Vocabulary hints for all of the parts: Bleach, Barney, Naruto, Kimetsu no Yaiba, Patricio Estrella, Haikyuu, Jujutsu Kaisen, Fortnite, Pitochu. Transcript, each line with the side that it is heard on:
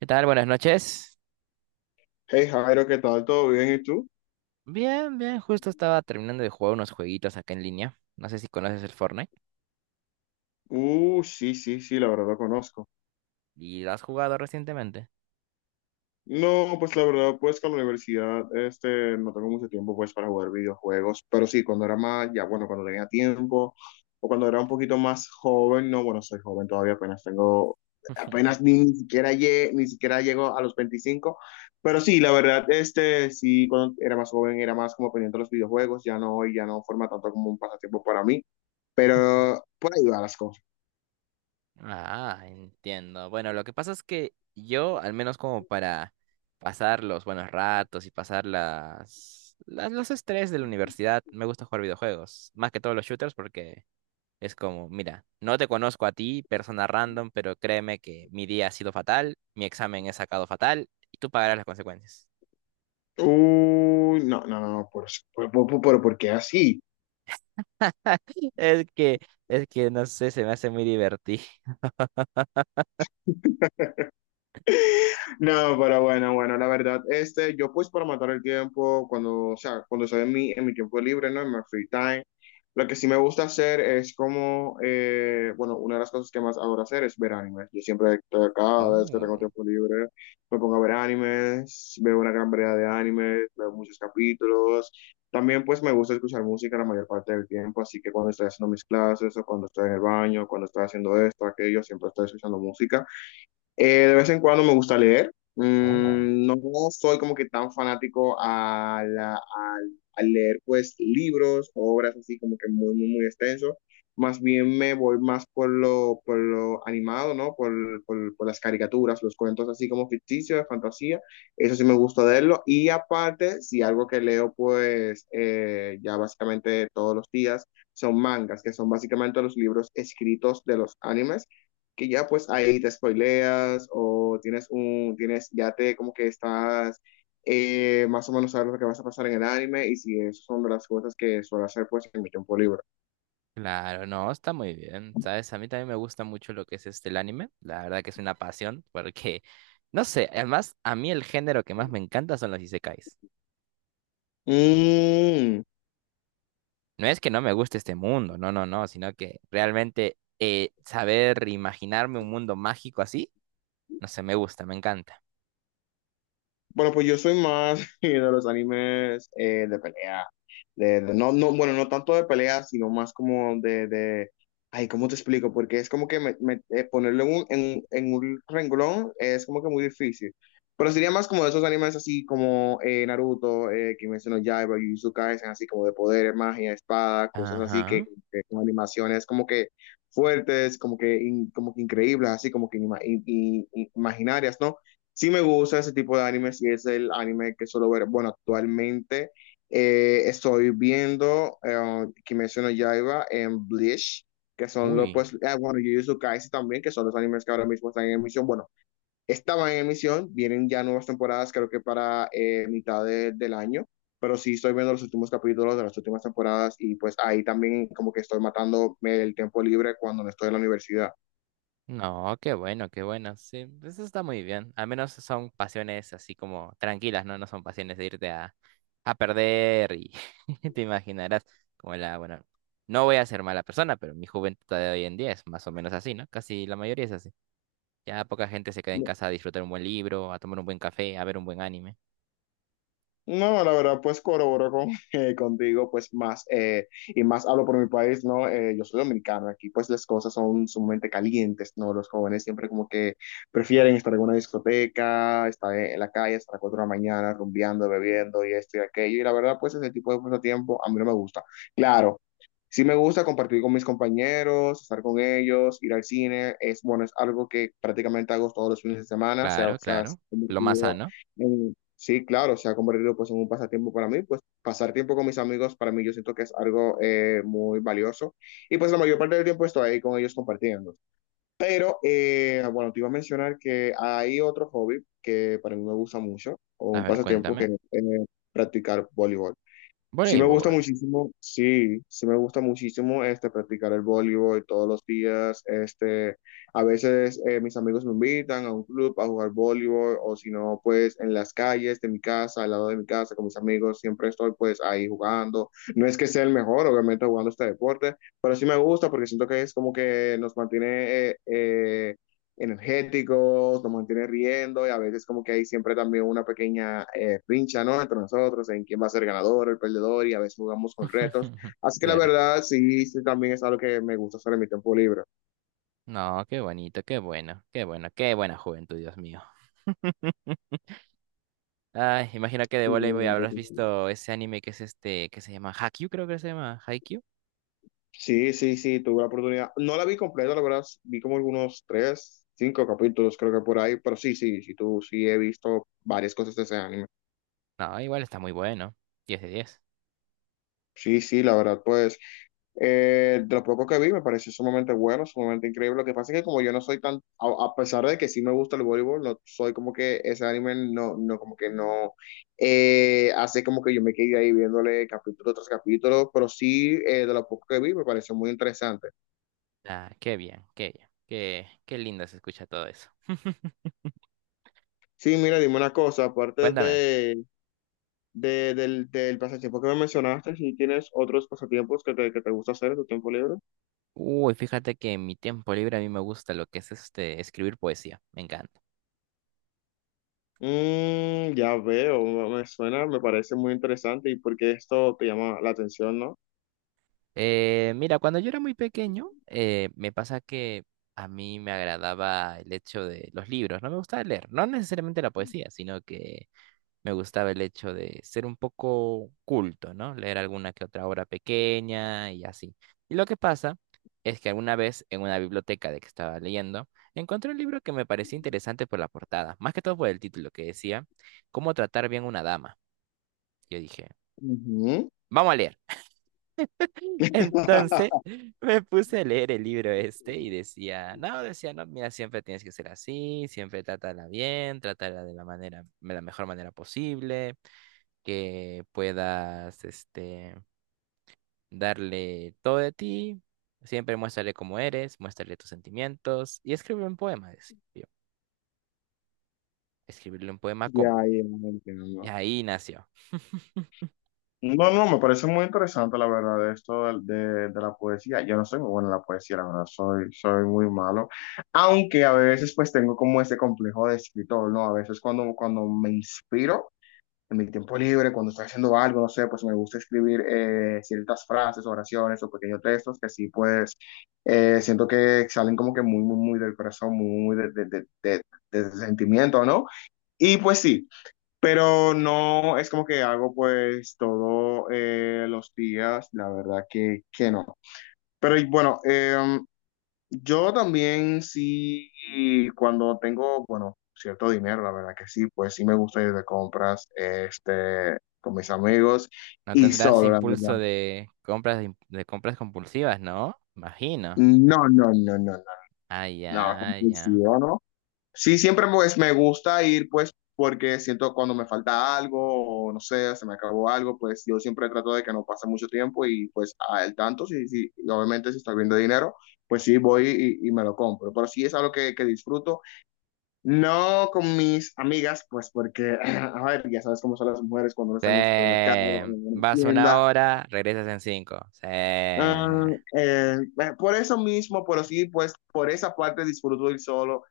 right: ¿Qué tal? Buenas noches.
left: Hey Jairo, ¿qué tal? ¿Todo bien? ¿Y tú?
right: Bien, bien, justo estaba terminando de jugar unos jueguitos acá en línea. No sé si conoces el Fortnite.
left: Sí, sí, sí, la verdad lo conozco.
right: ¿Y lo has jugado recientemente?
left: No, pues la verdad, pues con la universidad, no tengo mucho tiempo pues para jugar videojuegos, pero sí, cuando era más, ya bueno, cuando tenía tiempo, o cuando era un poquito más joven, no, bueno, soy joven todavía, apenas tengo, apenas ni siquiera ni siquiera llego a los 25. Pero sí, la verdad, sí, cuando era más joven era más como pendiente de los videojuegos, ya no, ya no forma tanto como un pasatiempo para mí, pero por ahí van las cosas.
right: Ah, entiendo. Bueno, lo que pasa es que yo, al menos como para pasar los buenos ratos y pasar los estrés de la universidad, me gusta jugar videojuegos. Más que todos los shooters porque es como, mira, no te conozco a ti, persona random, pero créeme que mi día ha sido fatal, mi examen he sacado fatal y tú pagarás las consecuencias.
left: Uy, no, no, no, ¿por qué así?
right: Es que, es que no sé, se me hace muy divertido.
left: No, pero bueno, bueno, la verdad, yo pues para matar el tiempo, cuando, o sea, cuando estoy en mi tiempo libre, ¿no? En mi free time, lo que sí me gusta hacer es como, bueno, una de las cosas que más adoro hacer es ver animes. Yo siempre, cada vez que tengo
right: Uh,
left: tiempo libre, me pongo a ver animes, veo una gran variedad de animes, veo muchos capítulos. También pues me gusta escuchar música la mayor parte del tiempo, así que cuando estoy haciendo mis clases o cuando estoy en el baño, cuando estoy haciendo esto, aquello, siempre estoy escuchando música. De vez en cuando me gusta leer.
right: oh,
left: No soy como que tan fanático al leer pues libros, obras así como que muy, muy, muy extenso. Más bien me voy más por lo animado, ¿no? Por, por las caricaturas, los cuentos así como ficticios, de fantasía. Eso sí me gusta leerlo. Y aparte, si algo que leo pues ya básicamente todos los días son mangas, que son básicamente los libros escritos de los animes que ya pues ahí te spoileas o tienes un, tienes, ya te como que estás más o menos sabes lo que vas a pasar en el anime y si esas son de las cosas que suelo hacer pues en mi tiempo libre.
right: claro, no, está muy bien, ¿sabes? A mí también me gusta mucho lo que es este el anime, la verdad que es una pasión, porque, no sé, además, a mí el género que más me encanta son los isekais.
left: Mm.
right: No es que no me guste este mundo, no, no, no, sino que realmente saber imaginarme un mundo mágico así, no sé, me gusta, me encanta.
left: Bueno, pues yo soy más de los animes de pelea. No, no, bueno, no tanto de pelea, sino más como de... Ay, ¿cómo te explico? Porque es como que ponerlo en un, en un renglón es como que muy difícil. Pero sería más como de esos animes así como Naruto, Kimetsu no Yaiba, Jujutsu Kaisen, así como de poderes, magia, espada, cosas así que,
right: Ajá,
left: que con animaciones como que fuertes, como que, como que increíbles, así como que imaginarias, ¿no? Sí me gusta ese tipo de anime, sí es el anime que suelo ver. Bueno, actualmente estoy viendo Kimetsu no Yaiba en Bleach, que son los,
right: uy.
left: pues, bueno, Jujutsu Kaisen también, que son los animes que ahora mismo están en emisión. Bueno, estaban en emisión, vienen ya nuevas temporadas, creo que para mitad del año, pero sí estoy viendo los últimos capítulos de las últimas temporadas y pues ahí también como que estoy matando el tiempo libre cuando no estoy en la universidad.
right: No, qué bueno, qué bueno. Sí, eso está muy bien. Al menos son pasiones así como tranquilas, ¿no? No son pasiones de irte a perder y te imaginarás como la, bueno, no voy a ser mala persona, pero mi juventud de hoy en día es más o menos así, ¿no? Casi la mayoría es así. Ya poca gente se queda en casa a disfrutar un buen libro, a tomar un buen café, a ver un buen anime.
left: No, la verdad, pues corroboro con, contigo, pues más, y más hablo por mi país, ¿no? Yo soy dominicano, aquí pues las cosas son sumamente calientes, ¿no? Los jóvenes siempre como que prefieren estar en una discoteca, estar en la calle hasta las 4 de la mañana, rumbeando, bebiendo y esto y aquello, y la verdad, pues ese tipo de pasatiempo a mí no me gusta. Claro. Sí me gusta compartir con mis compañeros, estar con ellos, ir al cine. Es bueno, es algo que prácticamente hago todos los fines de semana.
right: Claro,
left: Se
right: claro.
left: ha
right: Lo más
left: convertido
right: sano.
left: en, sí, claro, se ha convertido pues en un pasatiempo para mí, pues pasar tiempo con mis amigos para mí yo siento que es algo muy valioso y pues la mayor parte del tiempo estoy ahí con ellos compartiendo. Pero bueno, te iba a mencionar que hay otro hobby que para mí me gusta mucho o
right: A
left: un
right: ver,
left: pasatiempo que
right: cuéntame.
left: es practicar voleibol. Sí me gusta
right: Voleibol.
left: muchísimo, sí, sí me gusta muchísimo practicar el voleibol todos los días, a veces mis amigos me invitan a un club a jugar voleibol o si no pues en las calles de mi casa, al lado de mi casa con mis amigos, siempre estoy pues ahí jugando. No es que sea el mejor, obviamente jugando este deporte, pero sí me gusta porque siento que es como que nos mantiene energéticos, nos mantiene riendo y a veces como que hay siempre también una pequeña rincha, ¿no? Entre nosotros, en quién va a ser ganador, el perdedor y a veces jugamos con retos. Así que la
right: Claro.
left: verdad, sí, sí también es algo que me gusta hacer en mi tiempo libre.
right: No, qué bonito, qué bueno, qué bueno, qué buena juventud, Dios mío. Ay, imagino que de
left: Sí, la
right: voleibol
left: verdad
right: habrás
left: que sí.
right: visto ese anime que es este, que se llama Haikyuu, creo que se llama Haikyuu.
left: Sí, sí, sí, tuve la oportunidad. No la vi completa, la verdad, vi como algunos tres, cinco capítulos creo que por ahí, pero sí, sí, sí, tú, sí he visto varias cosas de ese anime.
right: No, igual está muy bueno. Diez de 10.
left: Sí, sí, la verdad, pues de lo poco que vi me pareció sumamente bueno, sumamente increíble. Lo que pasa es que como yo no soy tan, a pesar de que sí me gusta el voleibol, no soy como que ese anime no, no como que no hace como que yo me quedé ahí viéndole capítulo tras capítulo, pero sí de lo poco que vi me pareció muy interesante.
right: Ah, qué bien, qué bien. Qué, qué lindo se escucha todo eso.
left: Sí, mira, dime una cosa, aparte
right: Cuéntame.
left: del pasatiempo que me mencionaste, si tienes otros pasatiempos que te gusta hacer en tu tiempo libre.
right: Uy, fíjate que en mi tiempo libre a mí me gusta lo que es este escribir poesía. Me encanta.
left: Ya veo, me suena, me parece muy interesante y porque esto te llama la atención, ¿no?
right: Mira, cuando yo era muy pequeño, me pasa que a mí me agradaba el hecho de los libros. No me gustaba leer, no necesariamente la poesía, sino que me gustaba el hecho de ser un poco culto, ¿no? Leer alguna que otra obra pequeña y así. Y lo que pasa es que alguna vez en una biblioteca de que estaba leyendo, encontré un libro que me parecía interesante por la portada, más que todo por el título que decía, ¿Cómo tratar bien una dama? Yo dije,
left: Ujú.
right: vamos a leer. Entonces me puse a leer el libro este y decía, no, mira, siempre tienes que ser así, siempre trátala bien, trátala de la manera, de la mejor manera posible. Que puedas este, darle todo de ti. Siempre muéstrale cómo eres, muéstrale tus sentimientos y escribirle un poema, decía yo. Escribirle un poema
left: Ya,
right: cómo.
left: ya,
right: Y
left: entiendo.
right: ahí nació.
left: No, no, me parece muy interesante la verdad esto de la poesía. Yo no soy muy bueno en la poesía, la verdad, soy, soy muy malo. Aunque a veces pues tengo como ese complejo de escritor, ¿no? A veces cuando me inspiro. En mi tiempo libre, cuando estoy haciendo algo, no sé, pues me gusta escribir ciertas frases, oraciones o pequeños textos que sí, pues siento que salen como que muy, muy, muy del corazón, muy, muy de, de, de sentimiento, ¿no? Y pues sí, pero no es como que hago pues todos los días, la verdad que no. Pero y bueno, yo también sí, cuando tengo, bueno, cierto dinero, la verdad que sí, pues sí me gusta ir de compras, con mis amigos
right: No
left: y
right: tendrás
left: solo, la
right: impulso
left: verdad.
right: de compras, im- de compras compulsivas, ¿no? Imagino.
left: No, no, no, no, no,
right: Ah,
left: no,
right: ya, ya.
left: compulsivo, no. Sí, siempre pues me gusta ir, pues, porque siento cuando me falta algo, o no sé, se me acabó algo, pues yo siempre trato de que no pase mucho tiempo y pues al tanto, sí, sí, y obviamente si estoy viendo dinero, pues sí voy y me lo compro. Pero sí es algo que disfruto. No con mis amigas, pues porque, a ver, ya sabes cómo son las mujeres cuando no
right: Sí.
left: están en un supermercado o en una
right: Vas una
left: tienda.
right: hora, regresas en cinco. Sí.
left: Ah, por eso mismo, pero sí, pues por esa parte disfruto ir solo.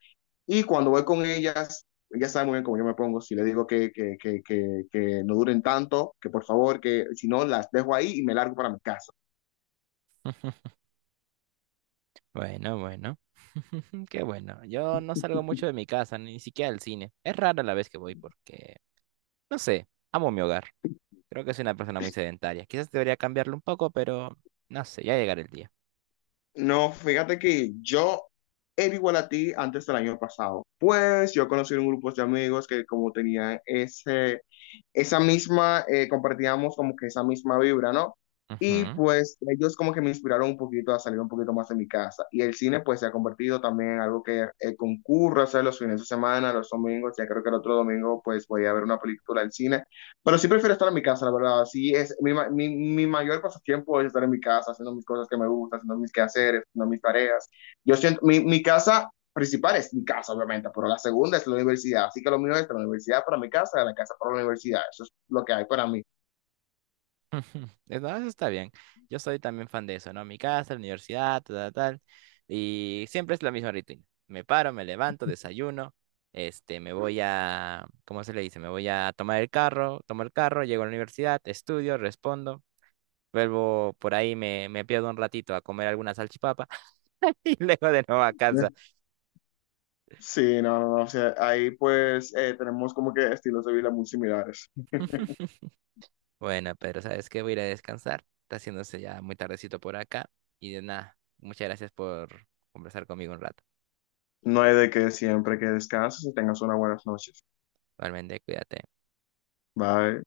left: Y cuando voy con ellas, ya saben muy bien cómo yo me pongo. Si les digo que no duren tanto, que por favor, que si no, las dejo ahí y me largo para mi casa.
right: Bueno, bueno. Qué bueno. Yo no salgo mucho de mi casa, ni siquiera al cine. Es rara la vez que voy porque no sé, amo mi hogar. Creo que soy una persona muy sedentaria. Quizás debería cambiarlo un poco, pero no sé, ya llegará el día.
left: No, fíjate que yo era igual a ti antes del año pasado. Pues yo conocí un grupo de amigos que como tenían ese, esa misma, compartíamos como que esa misma vibra, ¿no? Y
right: Ujú.
left: pues ellos como que me inspiraron un poquito a salir un poquito más de mi casa. Y el cine pues se ha convertido también en algo que concurre, o sea, los fines de semana, los domingos, ya creo que el otro domingo pues voy a ver una película al cine. Pero sí prefiero estar en mi casa, la verdad. Sí, es mi mayor pasatiempo es estar en mi casa, haciendo mis cosas que me gustan, haciendo mis quehaceres, haciendo mis tareas. Yo siento, mi casa principal es mi casa, obviamente, pero la segunda es la universidad. Así que lo mío es la universidad para mi casa, de la casa para la universidad. Eso es lo que hay para mí.
right: Es- no, eso está bien. Yo soy también fan de eso, ¿no? Mi casa, la universidad, tal, tal, tal. Y siempre es la misma rutina. Me paro, me levanto, desayuno, este, me voy a, ¿cómo se le dice? Me voy a tomar el carro, tomo el carro, llego a la universidad, estudio, respondo, vuelvo por ahí, me pierdo un ratito a comer alguna salchipapa y luego de nuevo a casa.
left: Sí, no, no, no. O sea, ahí pues tenemos como que estilos de vida muy similares.
right: Bueno, pero sabes que voy a ir a descansar. Está haciéndose ya muy tardecito por acá. Y de nada, muchas gracias por conversar conmigo un rato.
left: No hay de que siempre que descanses y tengas unas buenas noches.
right: Igualmente, cuídate.
left: Bye.